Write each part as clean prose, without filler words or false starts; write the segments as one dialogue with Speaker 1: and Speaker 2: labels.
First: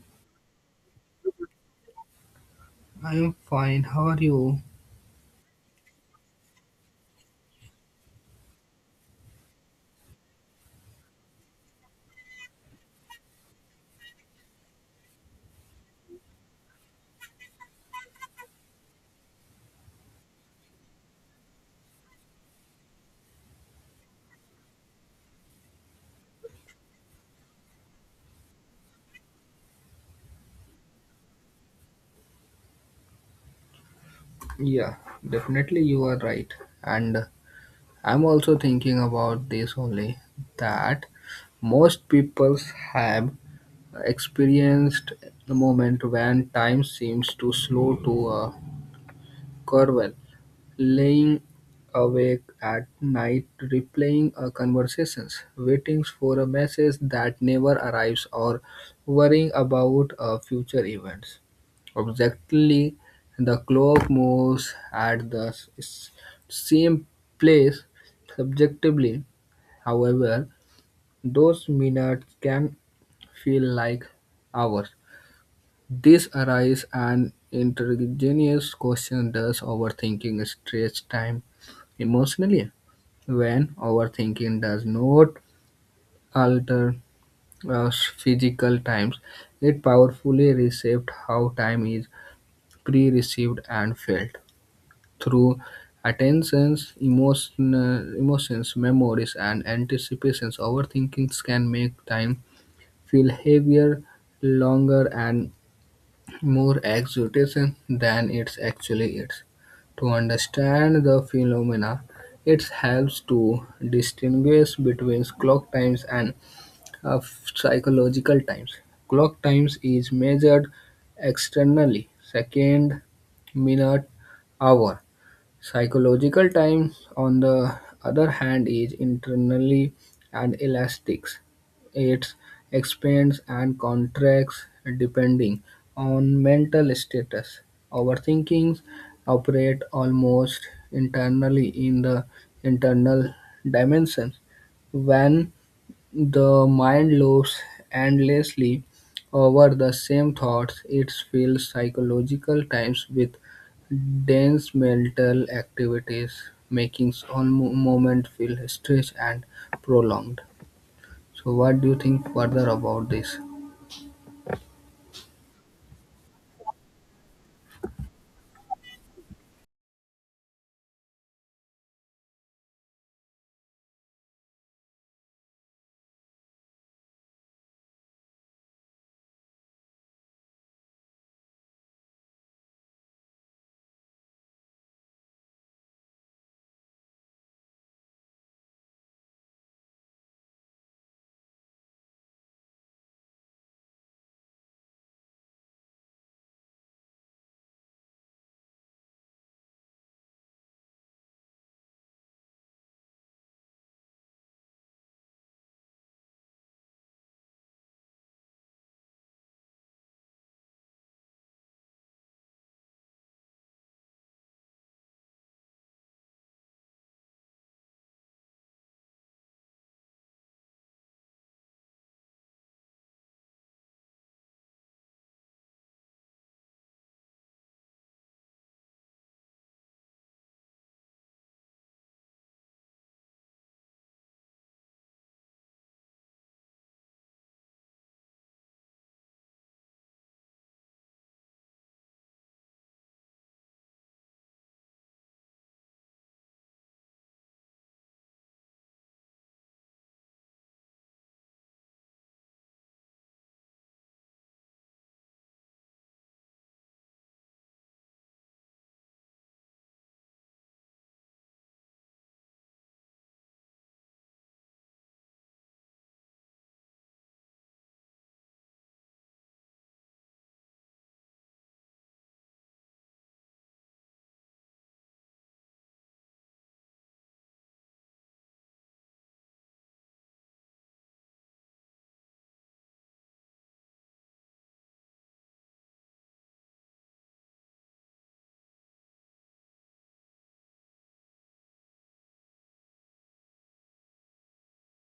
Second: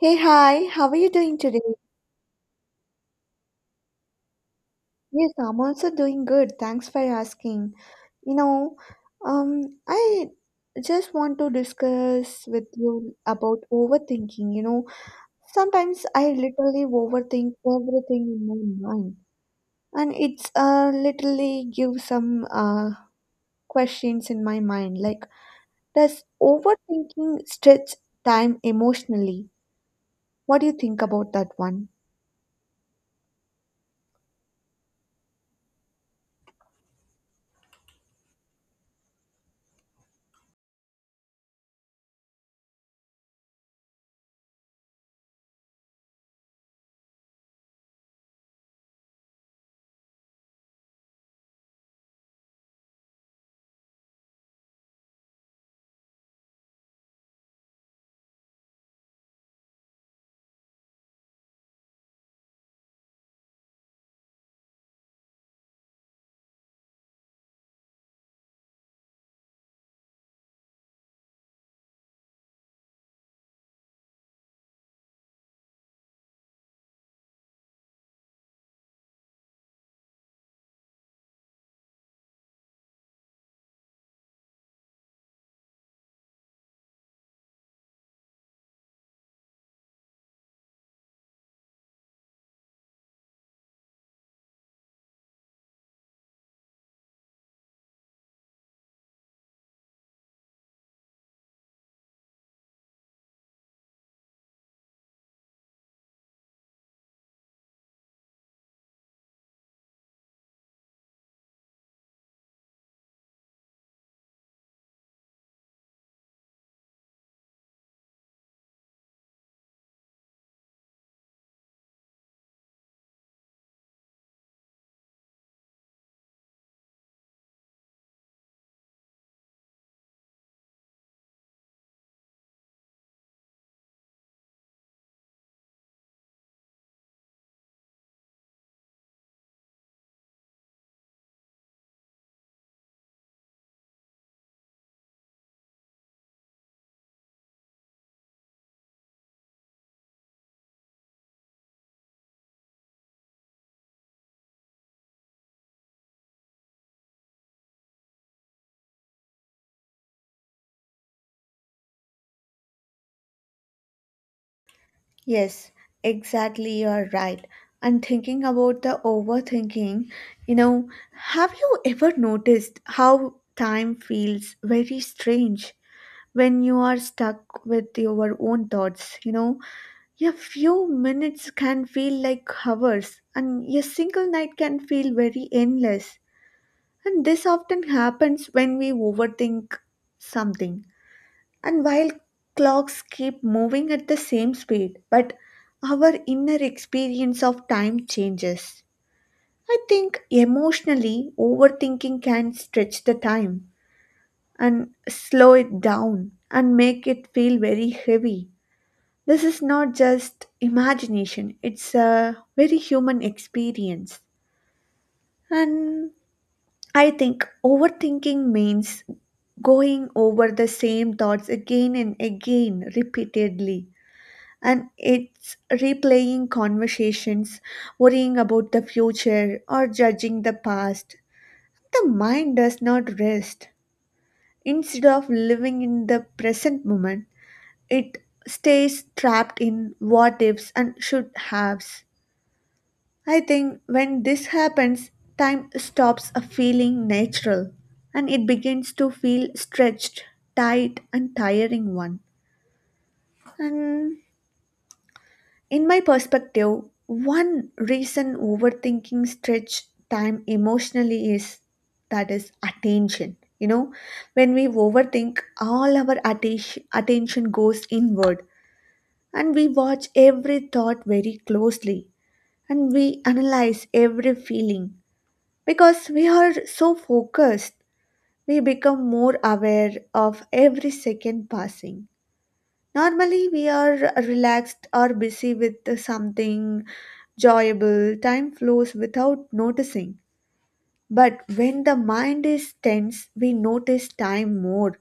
Speaker 1: Hey, hi, how are you doing today?
Speaker 2: I'm fine. How are you?
Speaker 1: Yes, I'm also doing good. Thanks for asking. You know, I just want to discuss with you about overthinking. You know, sometimes I literally overthink everything in my mind, and it's literally give some questions in my mind. Like, does overthinking stretch time emotionally? What do you think about that one?
Speaker 2: Yeah, definitely you are right. And I'm also thinking about this only that most peoples have experienced the moment when time seems to slow to a curve, laying awake at night replaying conversations, waiting for a message that never arrives or worrying about future events. Objectively, the clock moves at the s- same place subjectively. However, those minutes can feel like hours. This arises an interrogatious question: does overthinking stretch time emotionally? When overthinking does not alter physical times, it powerfully reshapes how time is pre-received and felt through attentions, emotions, memories, and anticipations. Overthinking can make time feel heavier, longer, and more exhortation than it actually is. To understand the phenomena, it helps to distinguish between clock times and uh, psychological times. Clock times is measured externally, second, minute, hour. Psychological time, on the other hand, is internally and elastic. It expands and contracts depending on mental status. Overthinking operate almost internally in the internal dimension. When the mind loops endlessly over the same thoughts, it fills psychological times with dense mental activities, making all moment feel stretched and prolonged. So, what do you think further about this?
Speaker 1: Yes, exactly. You're right. I'm thinking about the overthinking. You know, have you ever noticed how time feels very strange when you are stuck with your own thoughts? You know, a few minutes can feel like hours, and a single night can feel very endless. And this often happens when we overthink something, and while clocks keep moving at the same speed, but our inner experience of time changes. I think emotionally, overthinking can stretch the time and slow it down and make it feel very heavy. This is not just imagination, it's a very human experience. And I think overthinking means going over the same thoughts again and again repeatedly, and it's replaying conversations, worrying about the future, or judging the past. The mind does not rest. Instead of living in the present moment, it stays trapped in what ifs and should haves. I think when this happens, time stops feeling natural and it begins to feel stretched, tight, and tiring one. And in my perspective, one reason overthinking stretch time emotionally is that is attention. You know, when we overthink, all our attention goes inward, and we watch every thought very closely and we analyze every feeling. Because we are so focused, we become more aware of every second passing. Normally, we are relaxed or busy with something enjoyable. Time flows without noticing. But when the mind is tense, we notice time more.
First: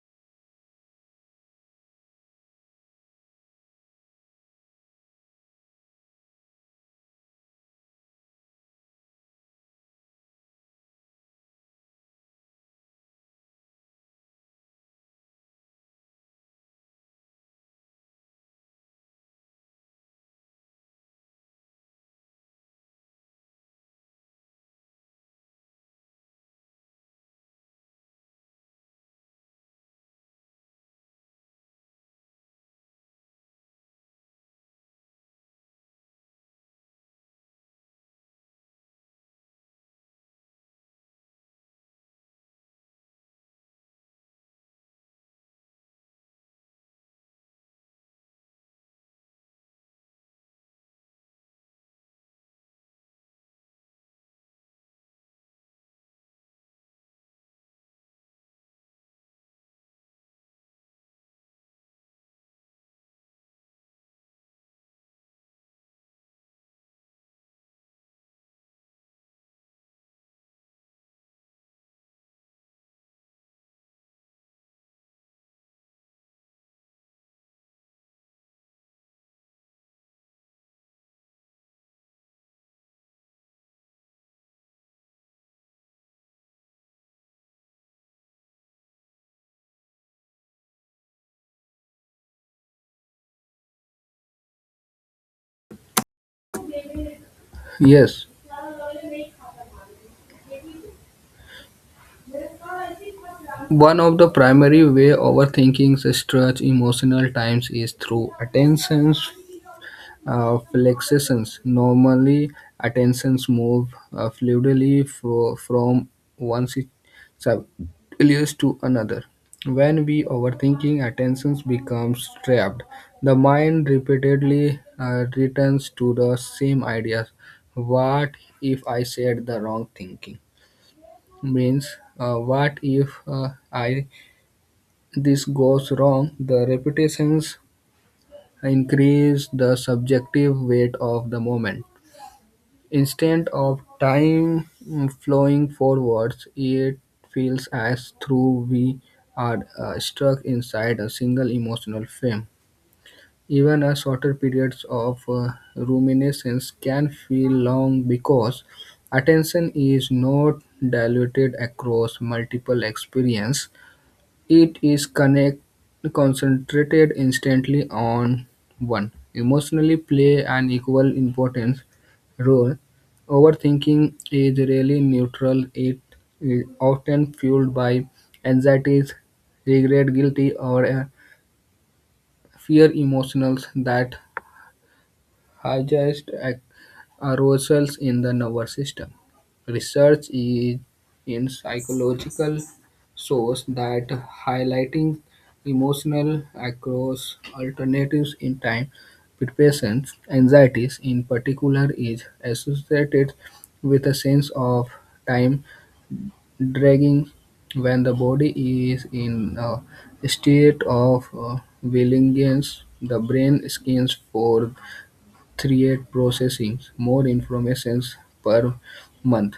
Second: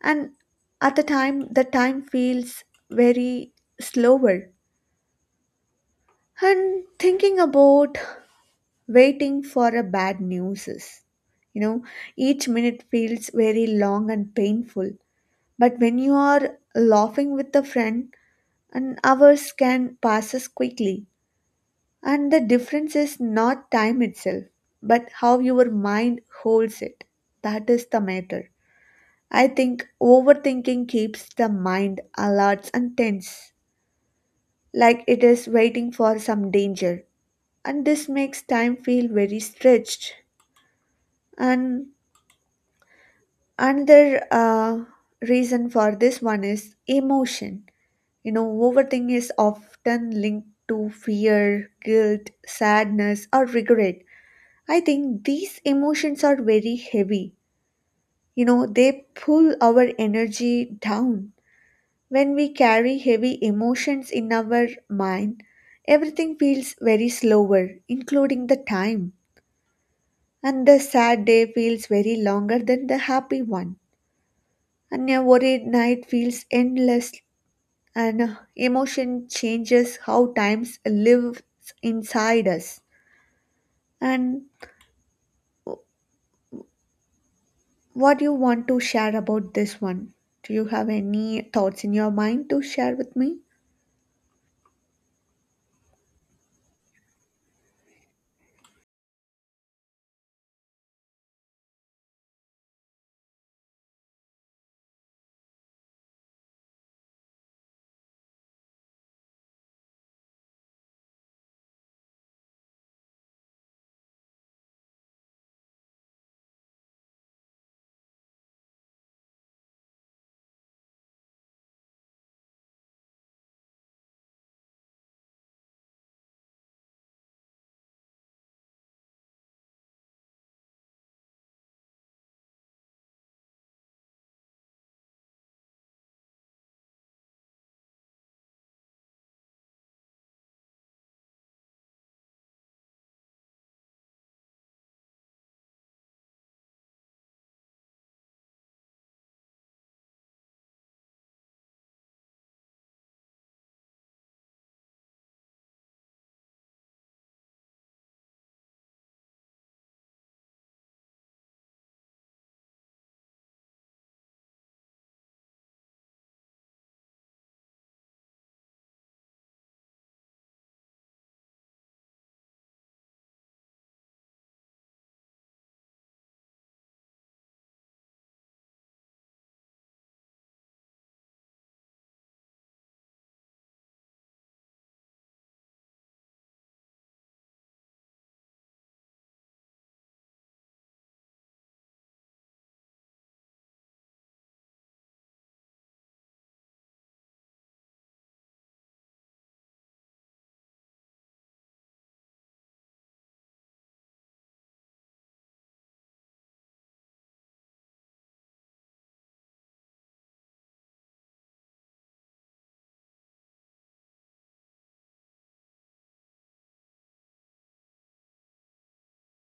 Speaker 1: And at the time feels very slower. And thinking about waiting for a bad news is, you know, each minute feels very long and painful. But when you are laughing with a friend, and hours can pass us quickly. And the difference is not time itself, but how your mind holds it. That is the matter. I think overthinking keeps the mind alert and tense, like it is waiting for some danger. And this makes time feel very stretched. And another reason for this one is emotion. You know, overthinking is often linked to fear, guilt, sadness, or regret. I think these emotions are very heavy. You know, they pull our energy down. When we carry heavy emotions in our mind, everything feels very slower, including the time. And the sad day feels very longer than the happy one. And a worried night feels endless, and emotion changes how times lives inside us. And what you want to share about this one, do you have any thoughts in your mind to share with me?
Speaker 2: Yes, one of the primary way overthinking stretch emotional times is through attention. Flexions normally attentions move fluidly from one si- subconscious to another. When we overthinking, attentions becomes trapped. The mind repeatedly returns to the same ideas. What if I said the wrong thinking? Means what if I this goes wrong? The repetitions increase the subjective weight of the moment. Instead of time flowing forwards, it feels as though we are stuck inside a single emotional frame. Even a shorter periods of ruminations can feel long because attention is not diluted across multiple experiences. It is concentrated instantly on one. Emotionally play an equal importance role. Overthinking is really neutral. It is often fueled by anxieties, regret, guilty, or fear emotions that highest arousals in the nervous system. Research in psychological shows that highlighting emotional across alternatives in time, depression, anxieties in particular, is associated with a sense of time dragging when the body is in a state of willingness. The brain scans for create processing more informations per month.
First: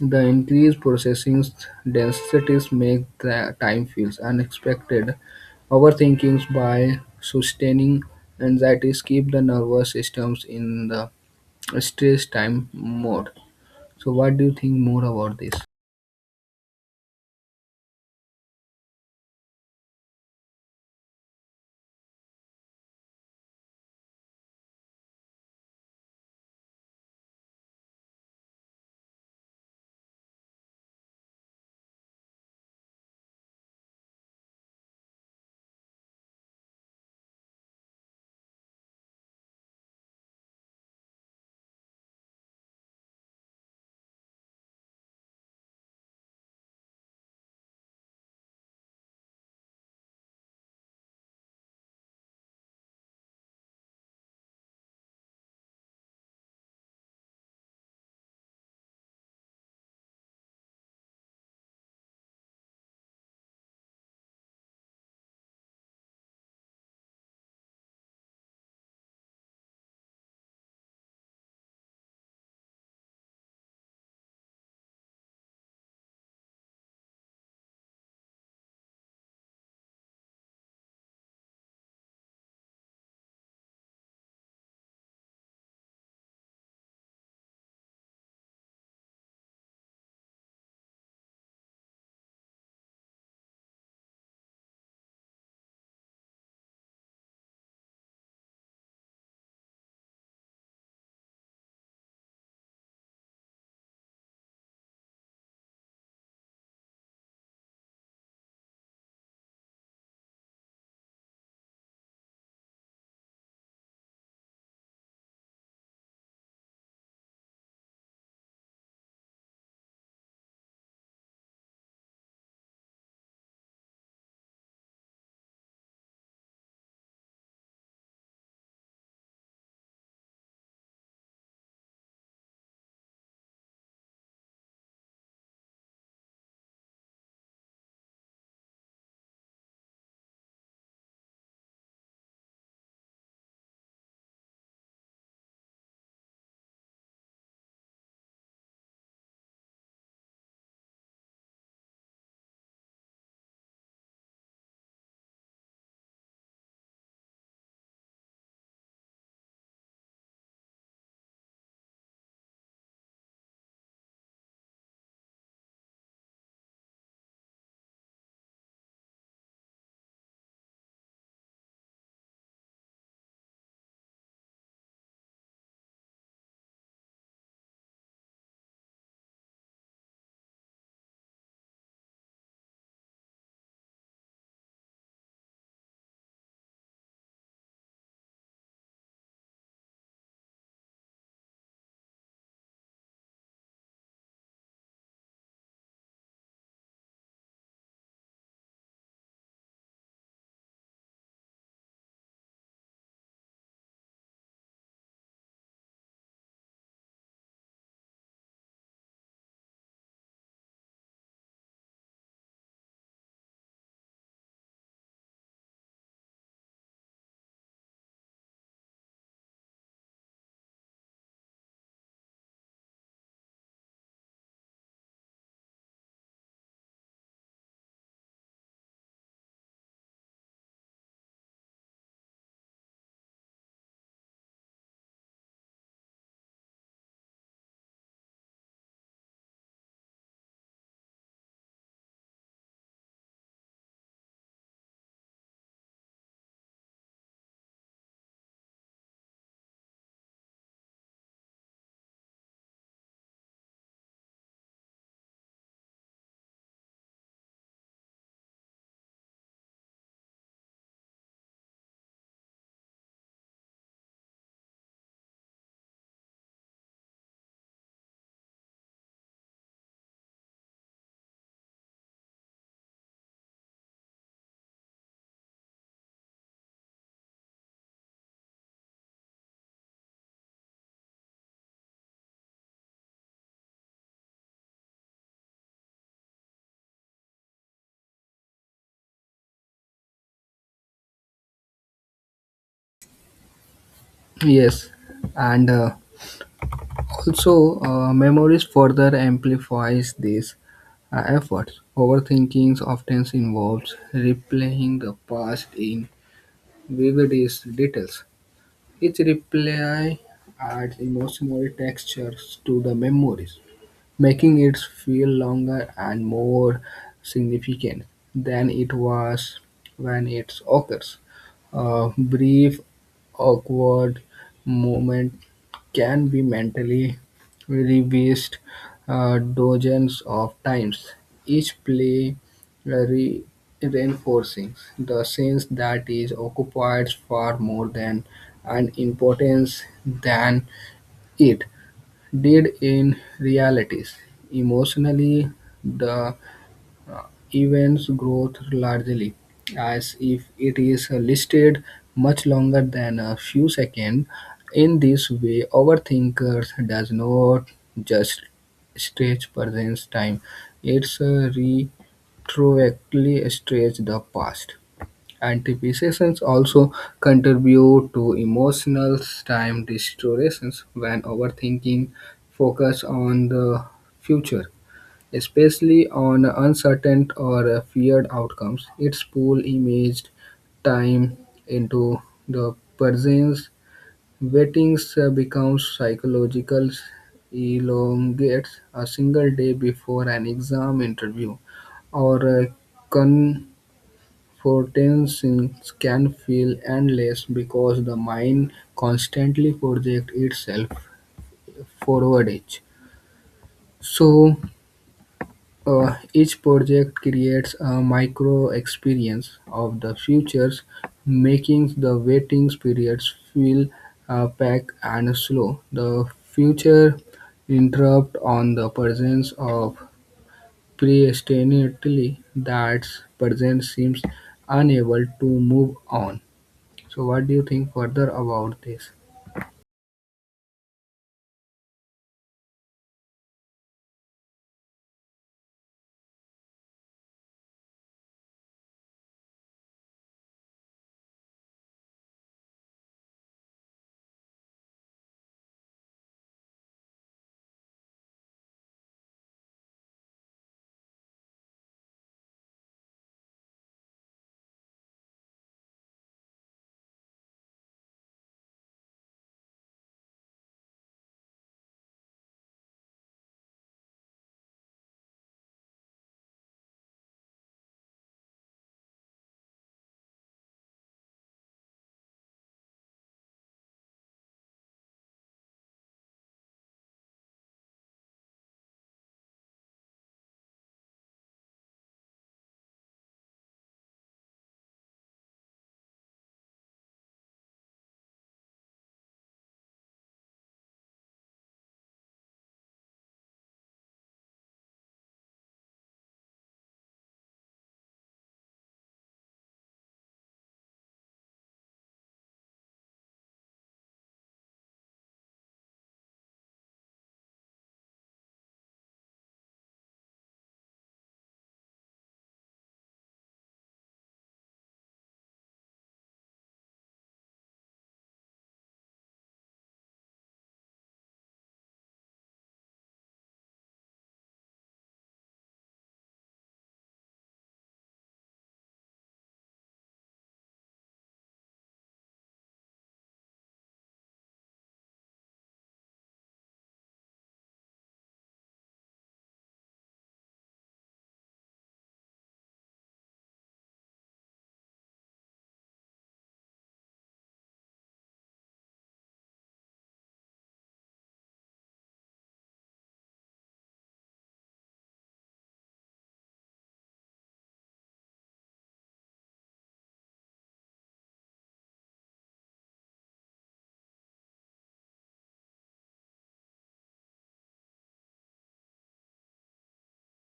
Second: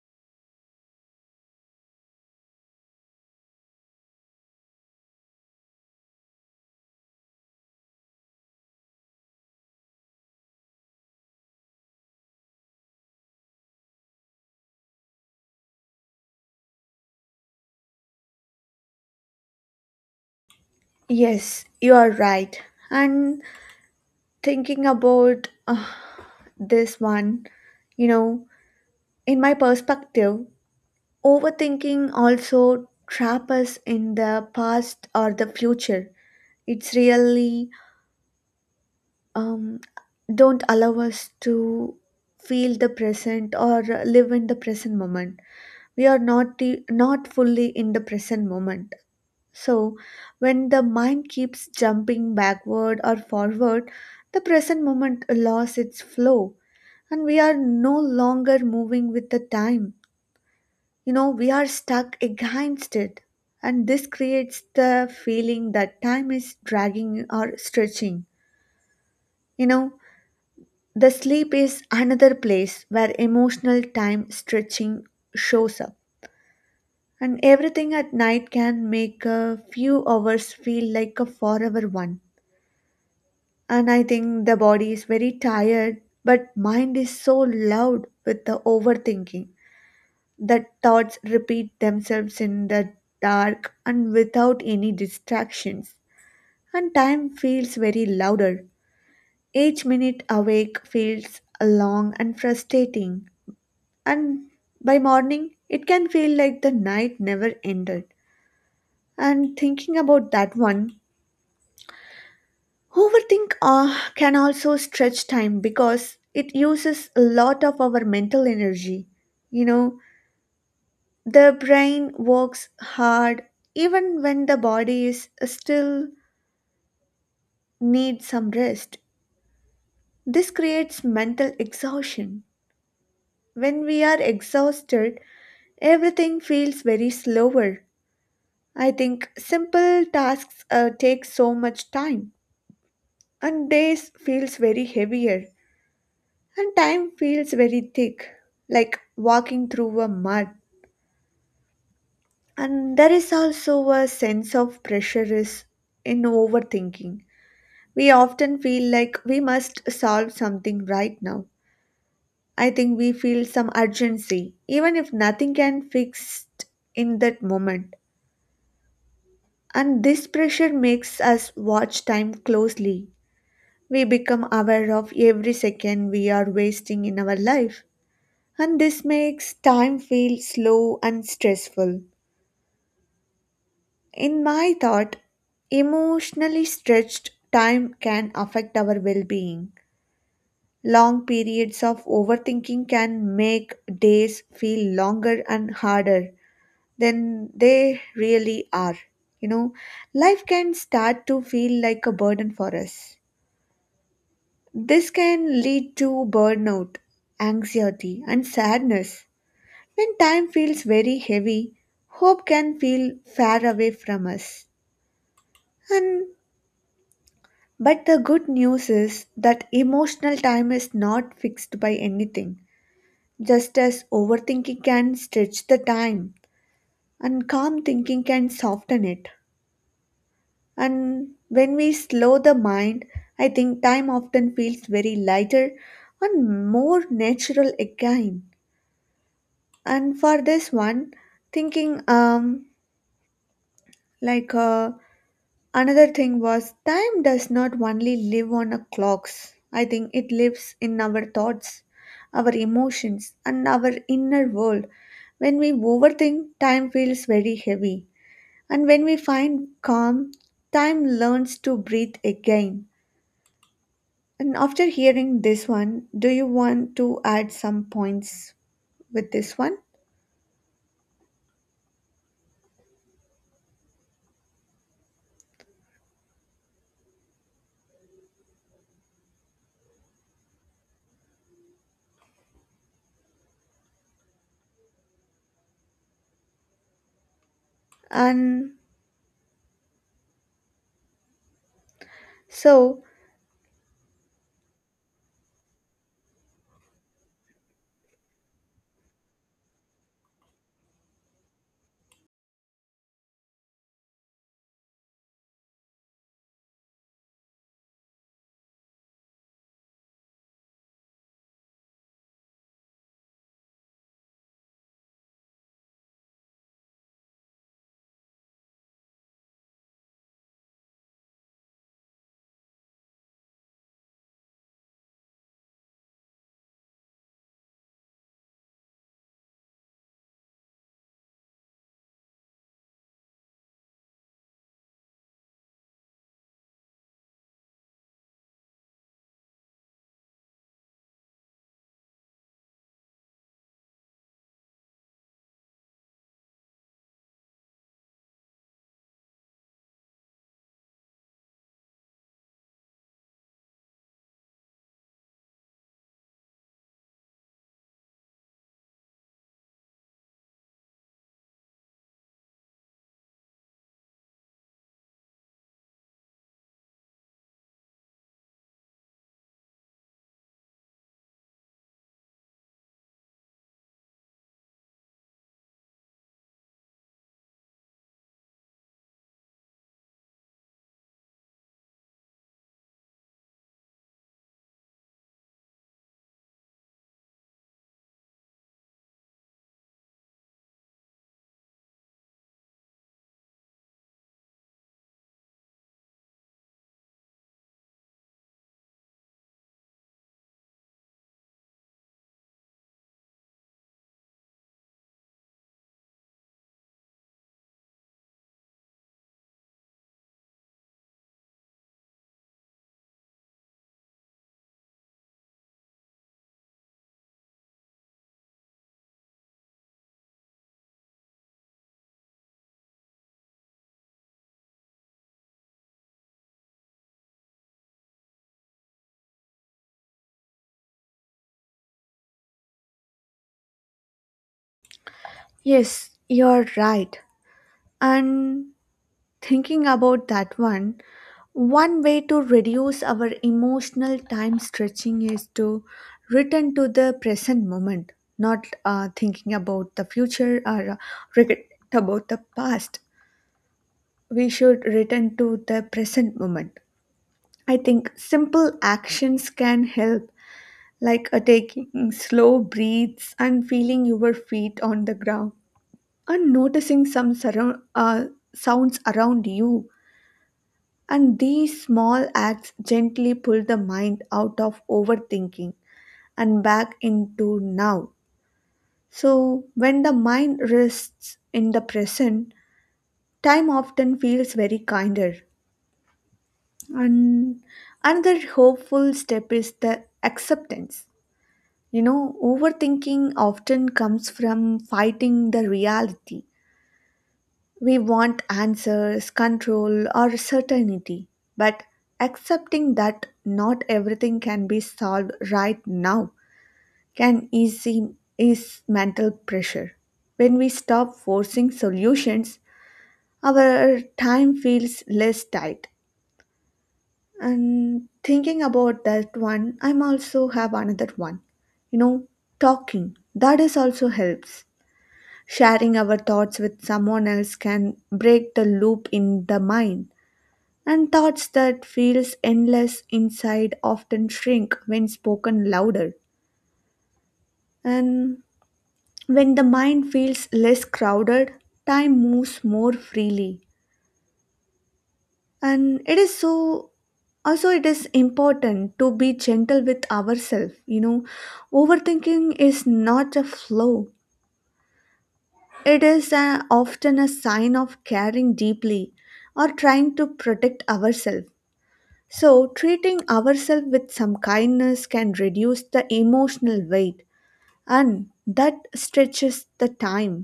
Speaker 2: The increased processing densities make the time feels unexpected. Overthinking by sustaining anxieties keep the nervous systems in the stress time mode. So, what do you think more about this?
Speaker 1: Yes, you are right. And thinking about this one, you know, in my perspective, overthinking also trap us in the past or the future. It's really, um don't allow us to feel the present or live in the present moment. We are not not fully in the present moment. So when the mind keeps jumping backward or forward, the present moment lost its flow, and we are no longer moving with the time. You know, we are stuck against it, and this creates the feeling that time is dragging or stretching, you know. The sleep is another place where emotional time stretching shows up, and everything at night can make a few hours feel like a forever one. And I think the body is very tired, but mind is so loud with the overthinking that thoughts repeat themselves in the dark and without any distractions. And time feels very louder. Each minute awake feels long and frustrating, and by morning it can feel like the night never ended. And thinking about that one, overthink can also stretch time because it uses a lot of our mental energy. You know, the brain works hard even when the body is still needs some rest. This creates mental exhaustion. When we are exhausted, everything feels very slower. I think simple tasks take so much time, and days feels very heavier, and time feels very thick, like walking through a mud. And there is also a sense of pressure is in overthinking. We often feel like we must solve something right now. I think we feel some urgency, even if nothing can fix it in that moment. And this pressure makes us watch time closely. We become aware of every second we are wasting in our life, and this makes time feel slow and stressful. In my thought, emotionally stretched time can affect our well being. Long periods of overthinking can make days feel longer and harder than they really are. You know, life can start to feel like a burden for us. This can lead to burnout, anxiety, and sadness. When time feels very heavy, hope can feel far away from us. And but the good news is that emotional time is not fixed by anything. Just as overthinking can stretch the time and calm thinking can soften it. And when we slow the mind, I think time often feels very lighter and more natural again. And for this one, thinking, like uh, another thing was time does not only live on a clocks. I think it lives in our thoughts, our emotions and our inner world. When we overthink, time feels very heavy, and when we find calm, time learns to breathe again. And after hearing this one, do you want to add some points with this one? And so,
Speaker 2: Yes, and also, memories further amplifies these efforts. Overthinking often involves replaying the past in vividest details. Each replay adds emotional textures to the memories, making it feel longer and more significant than it was when it occurs. A brief, awkward moment can be mentally revised dozens of times, each play re- reinforcing the sense that it occupies far more than an importance than it did in realities. Emotionally, the uh, event's growth largely as if it is listed much longer than a few seconds. In this way, overthinkers does not just stretch present time; it's retroactively stretch the past. Anticipations also contribute to emotional time distortions when overthinking focuses on the future, especially on uncertain or feared outcomes. It's pull imaged time into the present. Waiting becomes psychological, elongates a single day before an exam interview or a con- fortresses can feel endless because the mind constantly projects itself forwards. So, each project creates a micro experience of the futures, making the waiting periods feel packed and slow. The future interrupt on the presence of predestinately that present seems unable to move on. So, what do you think further about this?
Speaker 1: yes, you're right. And thinking about that one, one way to reduce our emotional time stretching is to return to the present moment, not thinking about the future or regret about the past. We should return to the present moment. I think simple actions can help, like taking slow breaths and feeling your feet on the ground and noticing some sounds around you. And these small acts gently pull the mind out of overthinking and back into now. So, when the mind rests in the present, time often feels very kinder. And another hopeful step is the acceptance. You know, overthinking often comes from fighting the reality. We want answers, control, or certainty, but accepting that not everything can be solved right now can easy is mental pressure. When we stop forcing solutions, our time feels less tight. And thinking about that one, I'm also have another one. You know, talking. That is also helps. Sharing our thoughts with someone else can break the loop in the mind, and thoughts that feels endless inside often shrink when spoken louder. And when the mind feels less crowded, time moves more freely. And it is so, also it is important to be gentle with ourselves, you know. Overthinking is not a flaw. It is a, often a sign of caring deeply or trying to protect ourselves. So, treating ourselves with some kindness can reduce the emotional weight and that stretches the time.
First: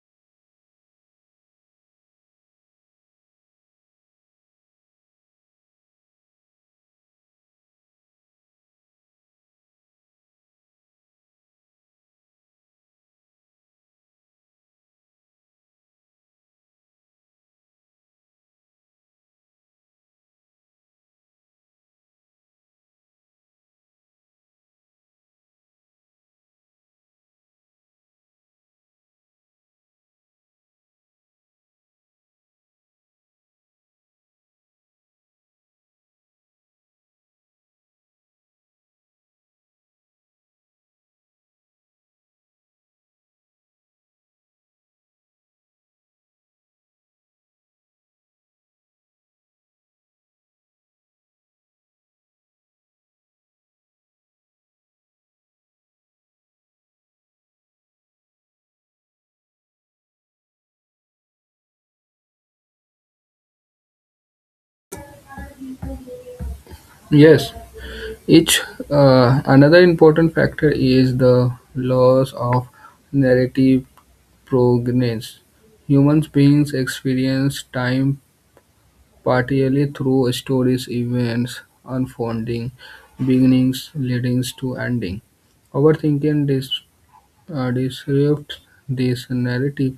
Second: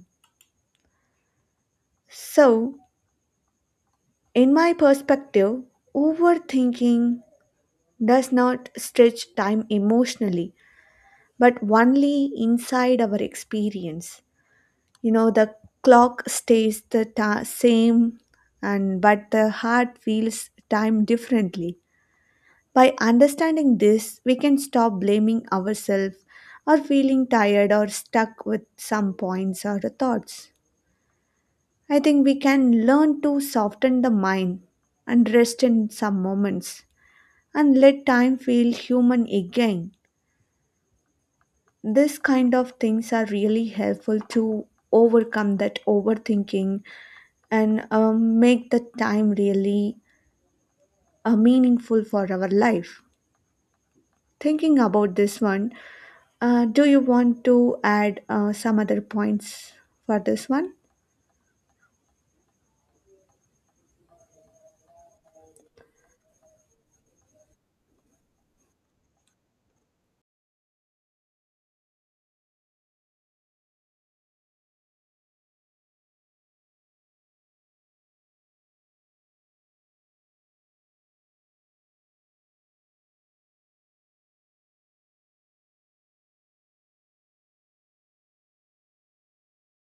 Speaker 1: So, in my perspective, overthinking does not stretch time emotionally but only inside our experience. You know, the clock stays the same, and but the heart feels time differently. By understanding this, we can stop blaming ourselves or feeling tired or stuck with some points or thoughts. I think we can learn to soften the mind and rest in some moments and let time feel human again. This kind of things are really helpful to overcome that overthinking, and make the time really meaningful for our life. Thinking about this one, do you want to add some other points for this one?
Speaker 2: Yes, each another important factor is the loss of narrative provenance. Human beings experience time partially through stories, events, unfolding, beginnings, leadings to ending. Overthinking this disrupts this narrative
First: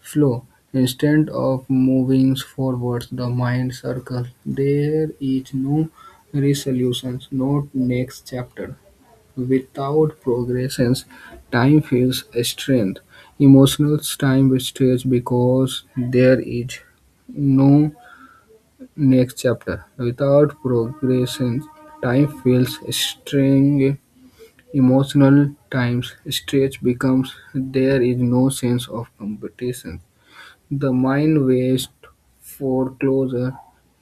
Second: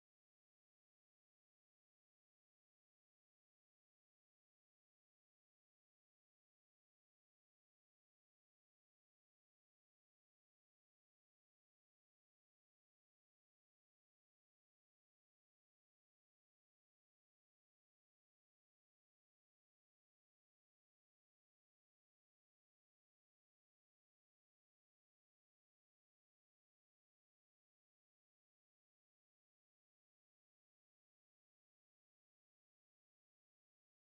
Speaker 2: flow. Instead of moving forwards the mind circle, there is no resolution, no next chapter. Without progressions, time feels strained. Emotional time stretch because there is no next chapter. Without progressions, time feels strained, emotional times stretch becomes there is no sense of competition. The mind waits for closure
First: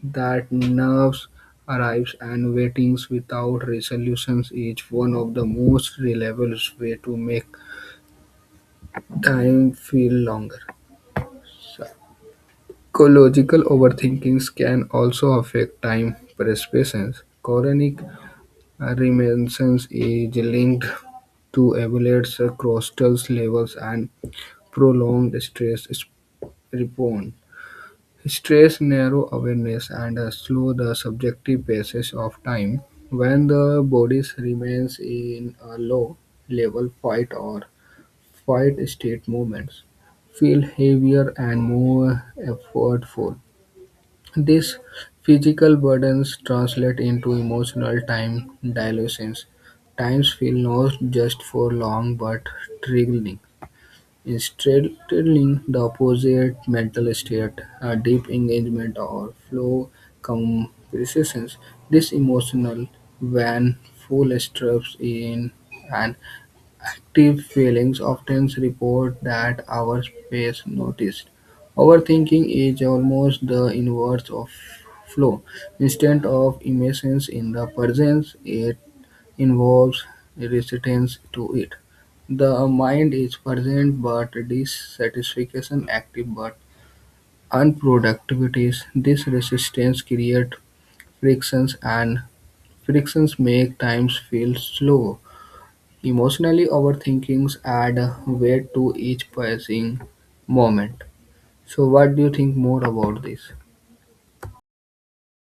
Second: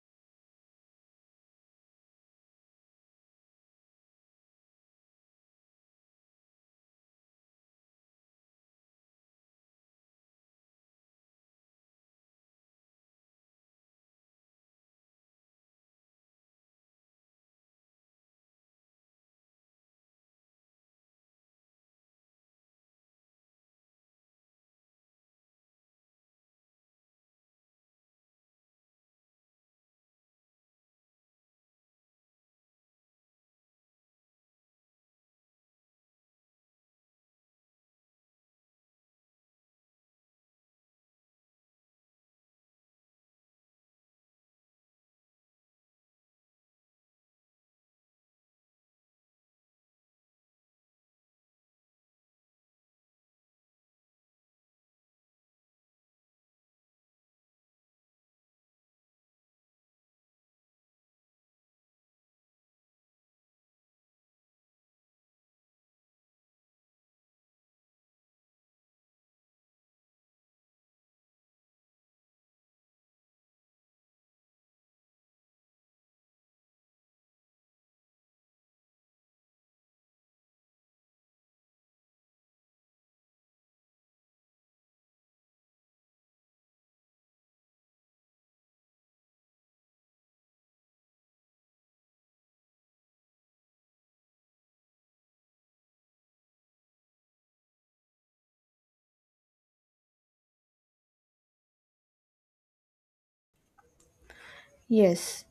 Speaker 2: that nerves arrives, and waitings without resolutions is one of the most reliable way to make time feel longer. Psychological overthinkings can also affect time perception. Chronic reminiscence is linked to elevated cortisol levels and prolonged stress responds. Stress narrows awareness and slow the subjective passage of time. When the body remains in a low-level fight or fight state, movements feel heavier and more effortful. These physical burdens translate into emotional time dilations. Times feel not just for long but triggering. Is straddling the opposite mental state, a deep engagement or flow compressions, this emotional when full, steps in an active feelings often report that our space noticed. Overthinking is almost the inverse of flow. Instead of immersion in the presence, it involves resistance to it. The mind is present but dissatisfaction, active but unproductivities. This resistance creates frictions, and frictions make times feel slow. Emotionally overthinkings add weight to each passing moment. So, what do you think more about this?
Speaker 1: Yes.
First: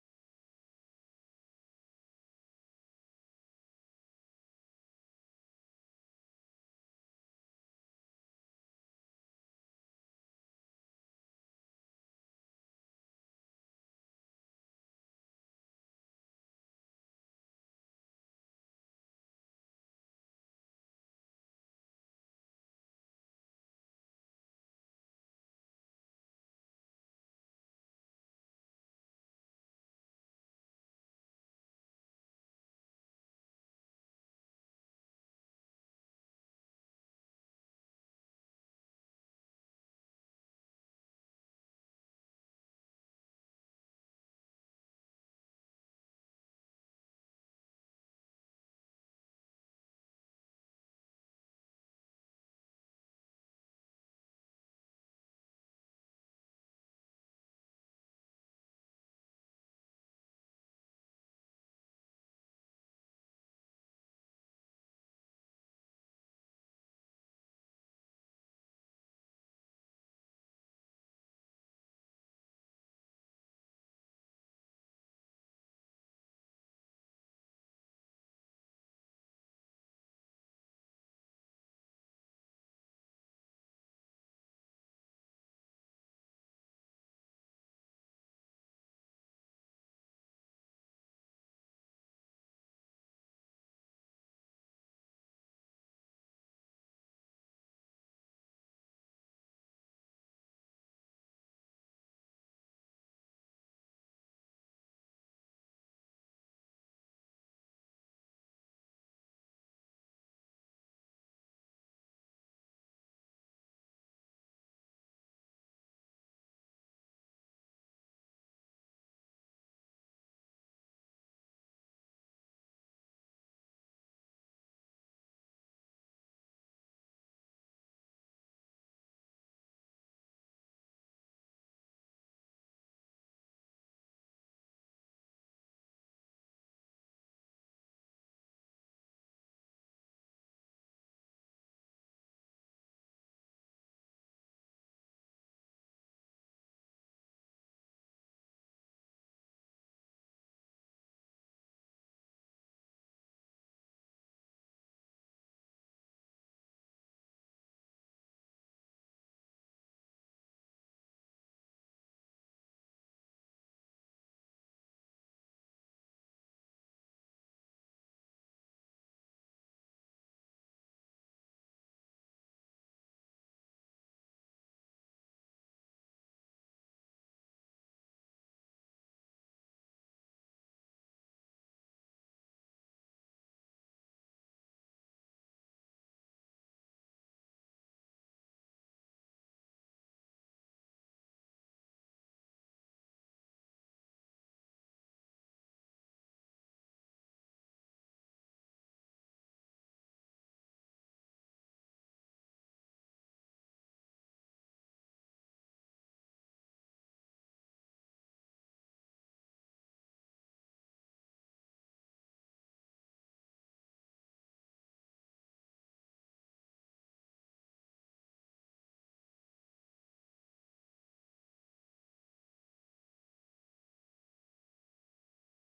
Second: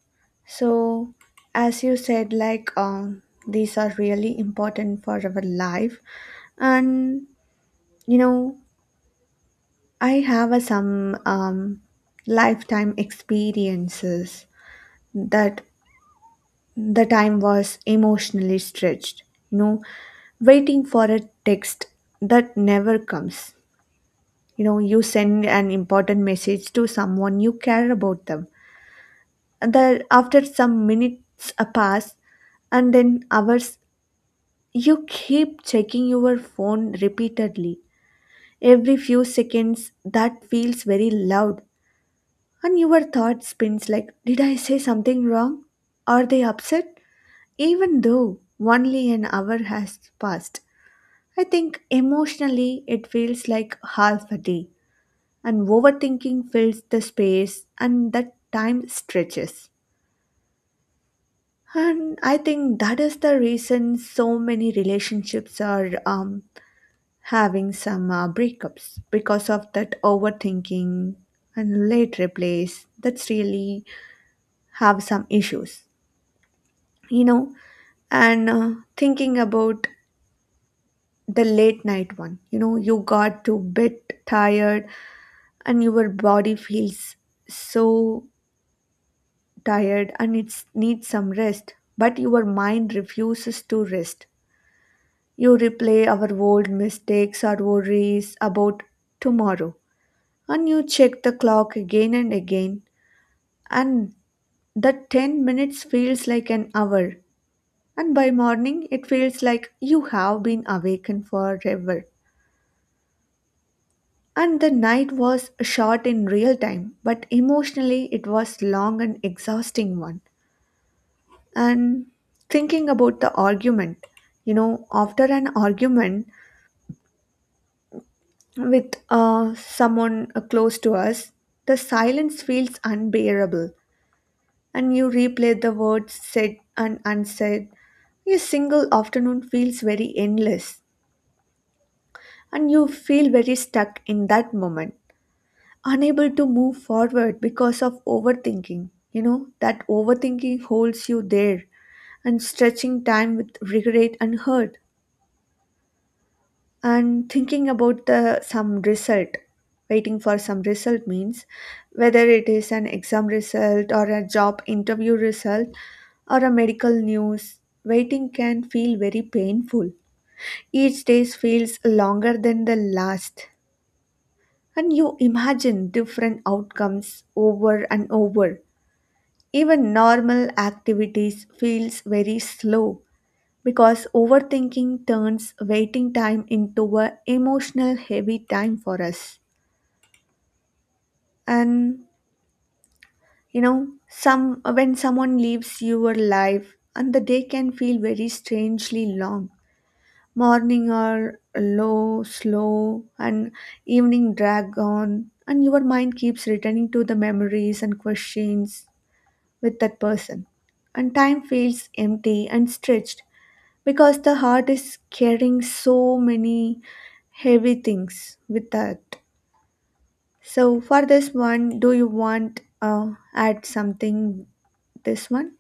Speaker 1: So, as you said, like, these are really important for our life, and you know, I have some lifetime experiences that the time was emotionally stretched. You know, waiting for a text that never comes. You know, you send an important message to someone you care about them, and then after some minutes a pass, and then hours, you keep checking your phone repeatedly every few seconds. That feels very loud, and your thought spins like, did I say something wrong? Are they upset? Even though only an hour has passed, I think emotionally it feels like half a day. And overthinking fills the space and that time stretches. And I think that is the reason so many relationships are, having some breakups because of that overthinking and late replies. That's really have some issues, you know. And thinking about the late night one, you know, you got to bed tired, and your body feels so tired and it needs some rest, but your mind refuses to rest. You replay our old mistakes or worries about tomorrow, and you check the clock again and again, and that 10 minutes feels like an hour, and by morning it feels like you have been awakened forever. And the night was short in real time, but emotionally it was long and exhausting one. And thinking about the argument, you know, after an argument with someone close to us, the silence feels unbearable, and you replay the words said and unsaid. Your single afternoon feels very endless, and you feel very stuck in that moment, unable to move forward because of overthinking. You know that overthinking holds you there and stretching time with regret and hurt. And thinking about the some result, waiting for some result means whether it is an exam result or a job interview result or a medical news. Waiting can feel very painful. Each day feels longer than the last, and you imagine different outcomes over and over. Even normal activities feels very slow because overthinking turns waiting time into a emotional heavy time for us. And you know some when someone leaves your life, and the day can feel very strangely long. Morning are low slow, and evening drag on, and your mind keeps returning to the memories and questions with that person. And time feels empty and stretched because the heart is carrying so many heavy things with that. So for this one, do you want add something this one?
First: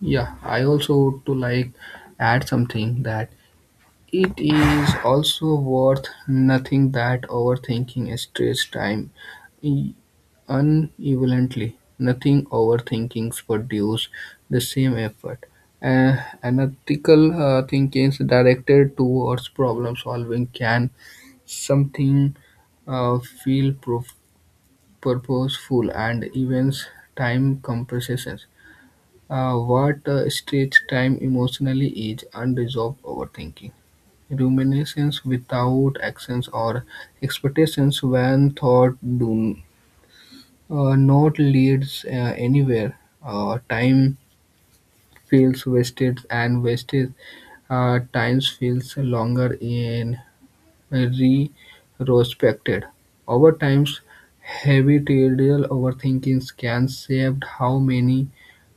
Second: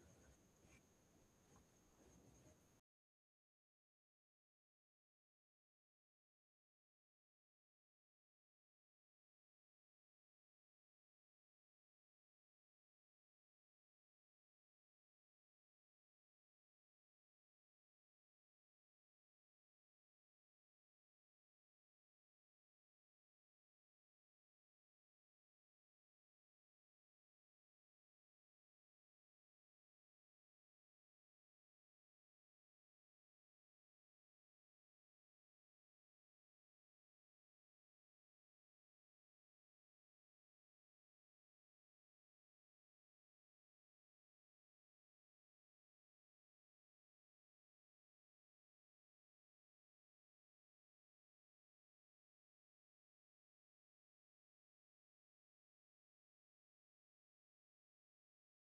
Speaker 2: Yeah, I also would to like add something that it is also worth nothing that overthinking strays time e- unevenly. Nothing overthinkings produce the same effort. Analytical thinking directed towards problem solving can something feel purposeful and events time compresses. What strays time emotionally is unresolved overthinking. Ruminations without actions or expectations when thought do not leads anywhere. Time feels wasted, and wasted times feels longer in retrospected. Over times, habitual overthinking can shape how many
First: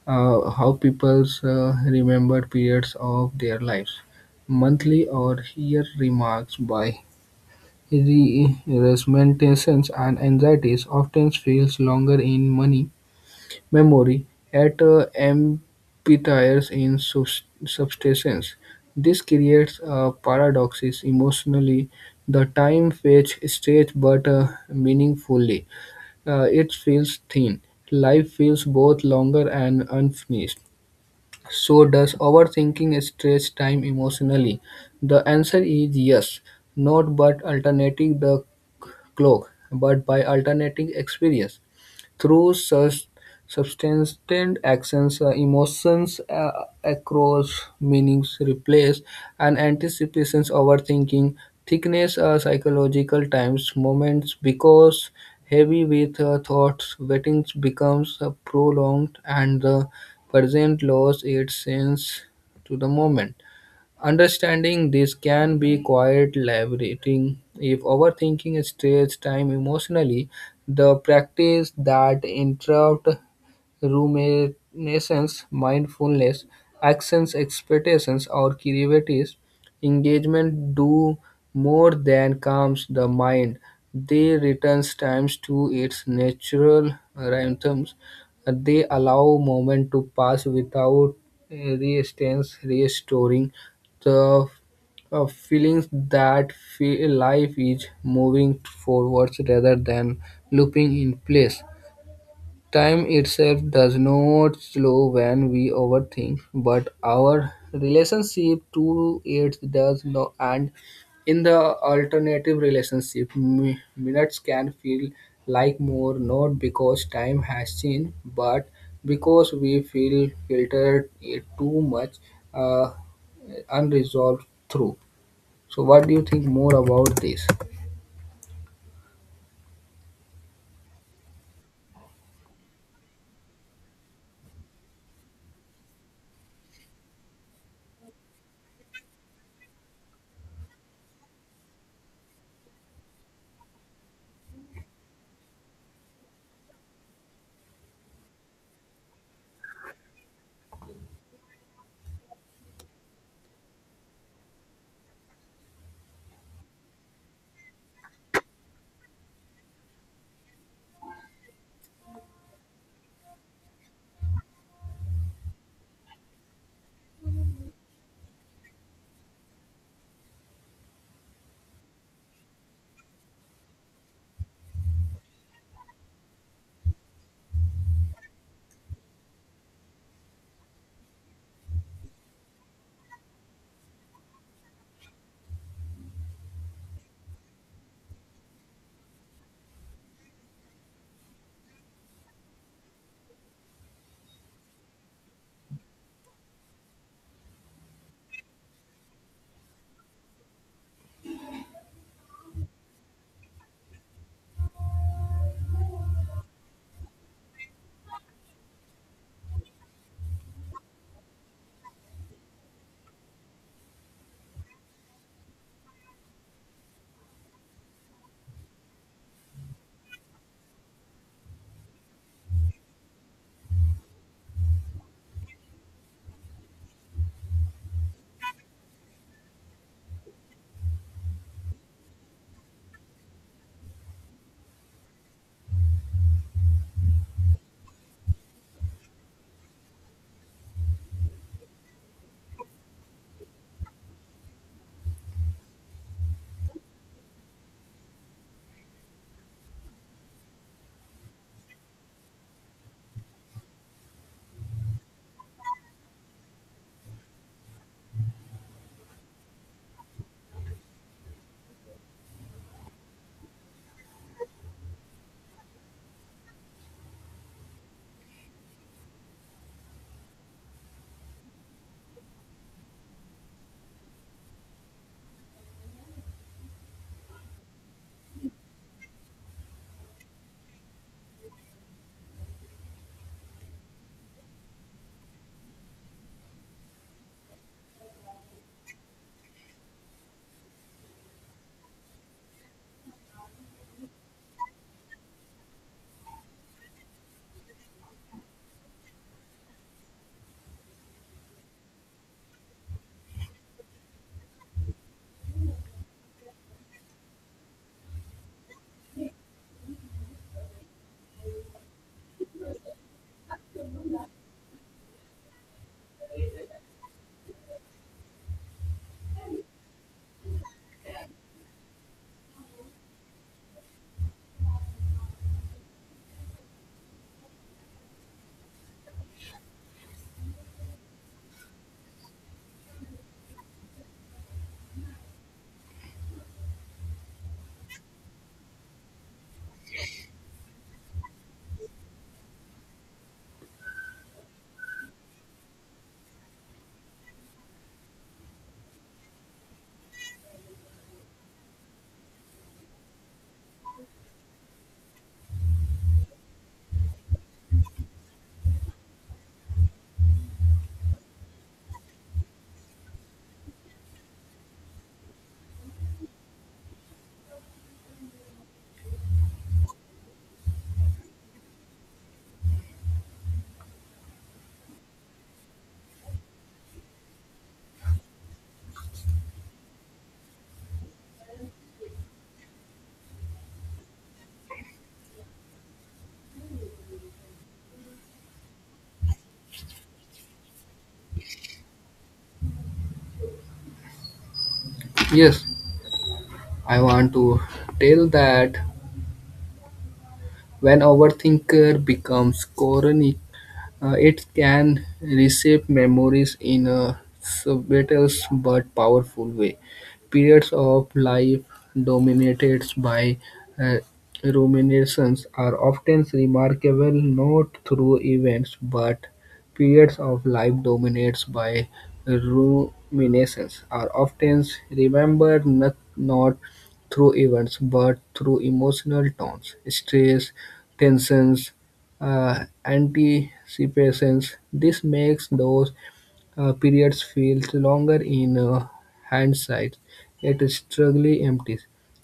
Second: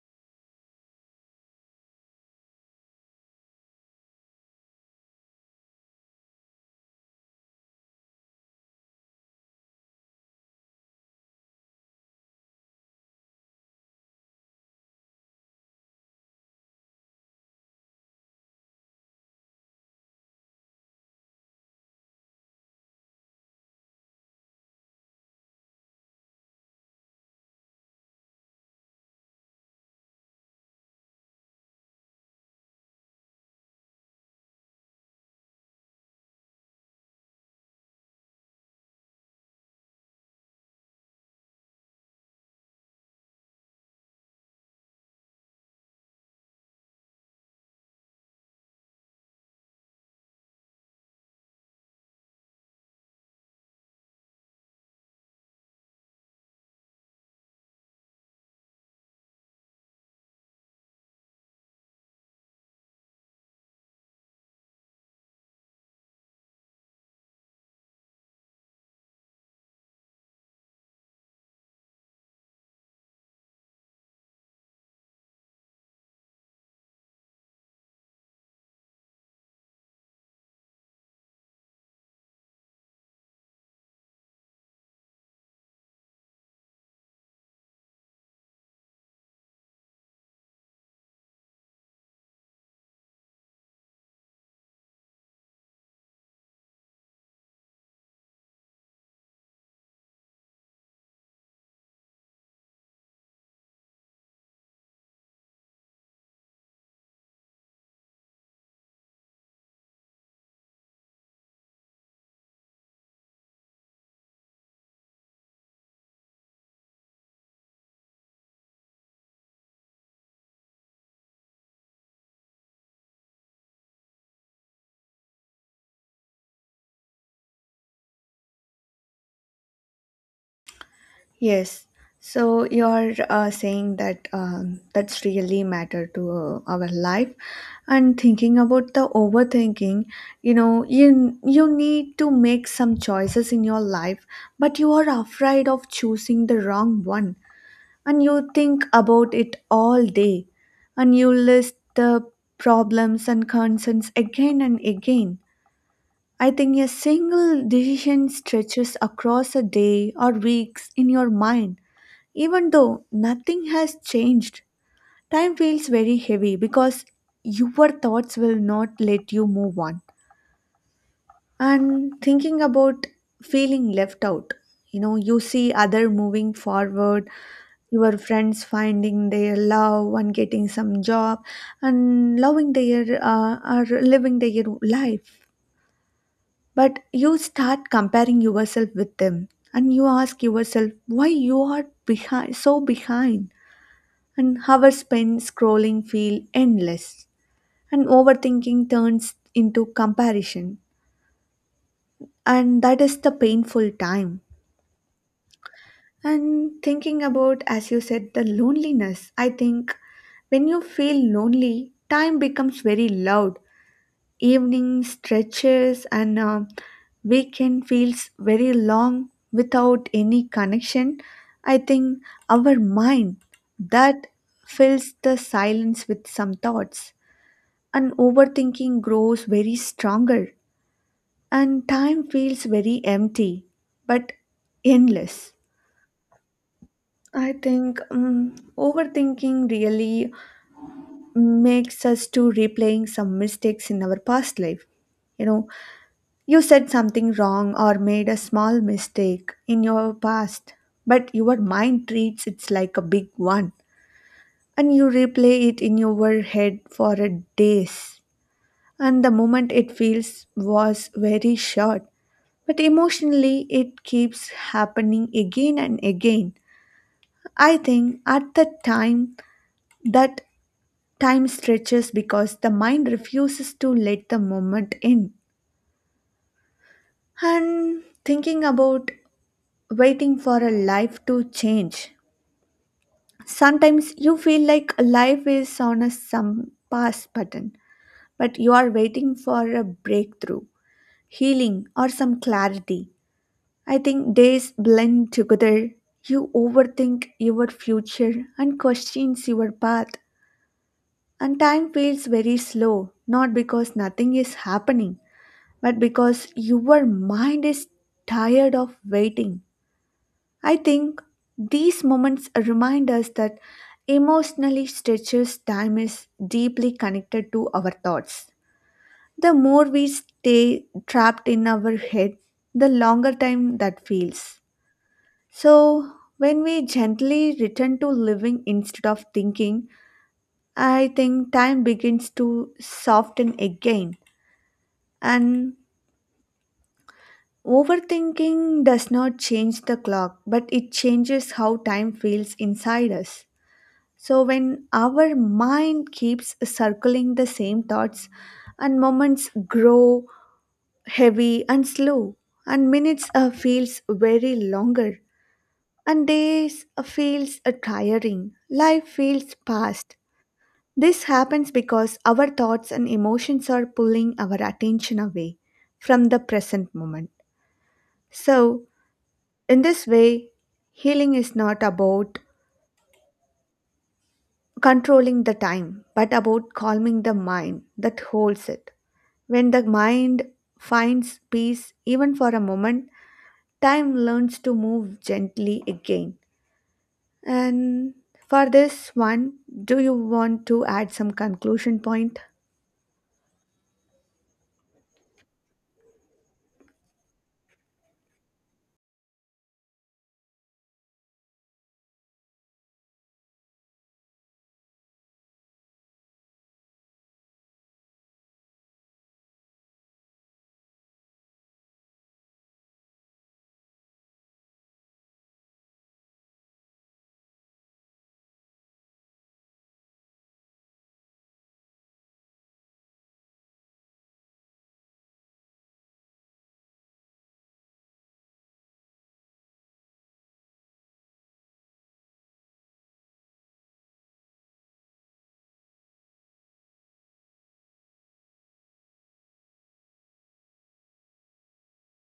Speaker 2: how people's remember periods of their lives. Monthly or year remarks by resentments and anxieties often feels longer in money memory, at amphitheatres in substance. This creates a paradox: emotionally, the time fetch stretch, but meaningfully, it feels thin. Life feels both longer and unfinished. So, does overthinking stretch time emotionally? The answer is yes, not by alternating the clock, but by alternating experience. Through sus substantive actions, emotions across meanings replace and anticipations overthinking thickness psychological times moments because heavy with thoughts waiting becomes prolonged and the present loses its sense to the moment. Understanding this can be quite liberating. If overthinking strains time emotionally, the practice that interrupt ruminations, mindfulness, actions, expectations, or creative engagement do more than calms the mind. They returns times to its natural rhythms. They allow moment to pass without resistance, restoring the feelings that feel life is moving forwards rather than looping in place. Time itself does not slow when we overthink, but our relationship to it does not. And in the alternative relationship, minutes can feel like more, not because time has changed, but because we feel filtered it too much, uh, unresolved through. So, what do you think more about this?
Speaker 1: Yes, so you're saying that that's really matter to our life. And thinking about the overthinking, you know, you need to make some choices in your life, but you are afraid of choosing the wrong one, and you think about it all day, and you list the problems and concerns again and again. I think a single decision stretches across a day or weeks in your mind. Even though nothing has changed, time feels very heavy because your thoughts will not let you move on. And thinking about feeling left out, you know, you see other moving forward, your friends finding their love and getting some job and loving their or living their life, but you start comparing yourself with them, and you ask yourself why you are behind so behind. And hours spent scrolling feel endless, and overthinking turns into comparison, and that is the painful time. And thinking about, as you said, the loneliness, I think when you feel lonely, time becomes very loud. Evening stretches, and weekend feels very long without any connection. I think our mind that fills the silence with some thoughts, and overthinking grows very stronger, and time feels very empty but endless. I think overthinking really makes us to replaying some mistakes in our past life. You know, you said something wrong or made a small mistake in your past, but your mind treats it like a big one, and you replay it in your head for a days. And the moment it feels was very short, but emotionally it keeps happening again and again. I think at the time that time stretches because the mind refuses to let the moment in. And thinking about waiting for a life to change. Sometimes you feel like life is on a some pass button, but you are waiting for a breakthrough, healing, or some clarity. I think days blend together. You overthink your future and questions your path, and time feels very slow, not because nothing is happening but because your mind is tired of waiting. I think these moments remind us that emotionally stretches time is deeply connected to our thoughts. The more we stay trapped in our head, the longer time that feels. So, when we gently return to living instead of thinking, I think time begins to soften again, and overthinking does not change the clock, but it changes how time feels inside us. So, when our mind keeps circling the same thoughts, and moments grow heavy and slow, and minutes feels very longer, and days feels tiring, life feels fast. This happens because our thoughts and emotions are pulling our attention away from the present moment. So, in this way, healing is not about controlling the time, but about calming the mind that holds it. When the mind finds peace, even for a moment, time learns to move gently again. And for this one, do you want to add some conclusion point?
Speaker 2: Yes, I want to tell that when overthinker becomes chronic, it can reshape memories in a subtle but powerful way. Periods of life dominated by uh, ruminations are often remarkable not through events but periods of life dominated by ruminations are often remembered not through events but through emotional tones, stress, tensions, uh, anticipations. This makes those periods feel longer in hindsight, yet strangely empty.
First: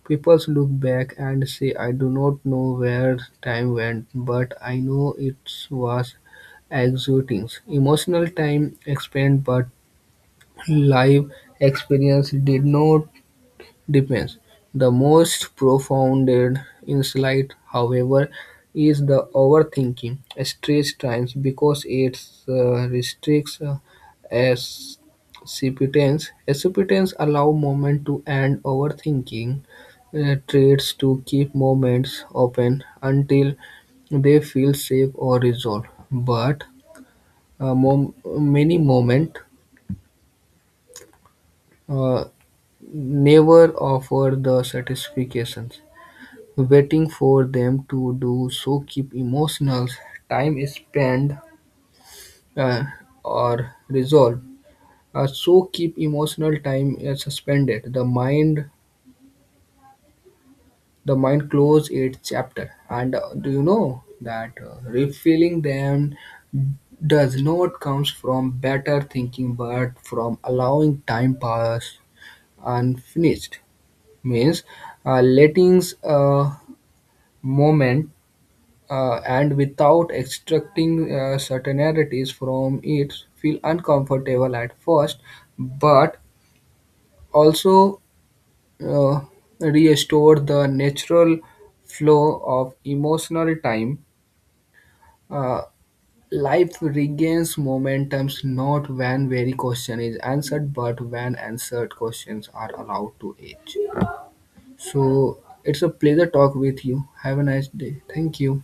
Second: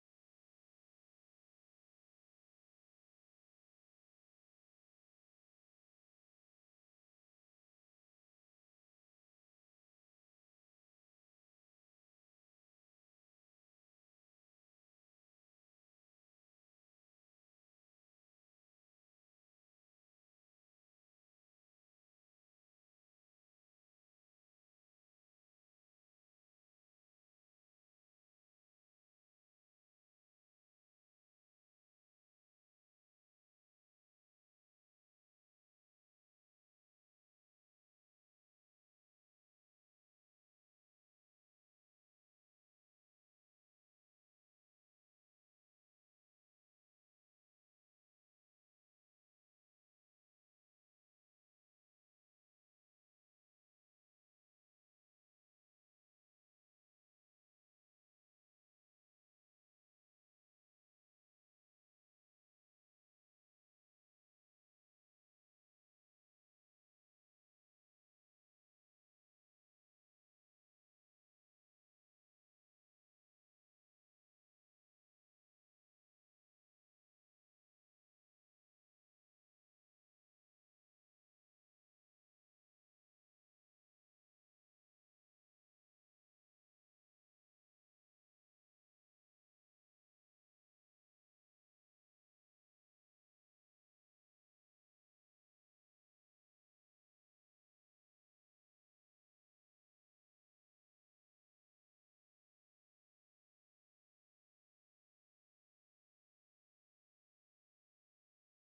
Speaker 2: People look back and say, I do not know where time went, but I know it was exhausting. Emotional time expanded, but life experience did not depends. The most profounded insight, however, is the overthinking stress times because it restricts acceptance. Acceptance allow moment to end; overthinking tries to keep moments open until they feel safe or resolved. But many moments uh, never offer the satisfactions. Waiting for them to do so keep emotional time spent uh, or resolved. So keep emotional time suspended. The mind close its chapter. And do you know that refilling them does not comes from better thinking, but from allowing time pass unfinished. Means letting a moment and without extracting certainties from it feel uncomfortable at first but also uh, restore the natural flow of emotional time. Uh, Life regains momentum not when very question is answered but when answered questions are allowed to age. So, it's a pleasure talk with you. Have a nice day. Thank you.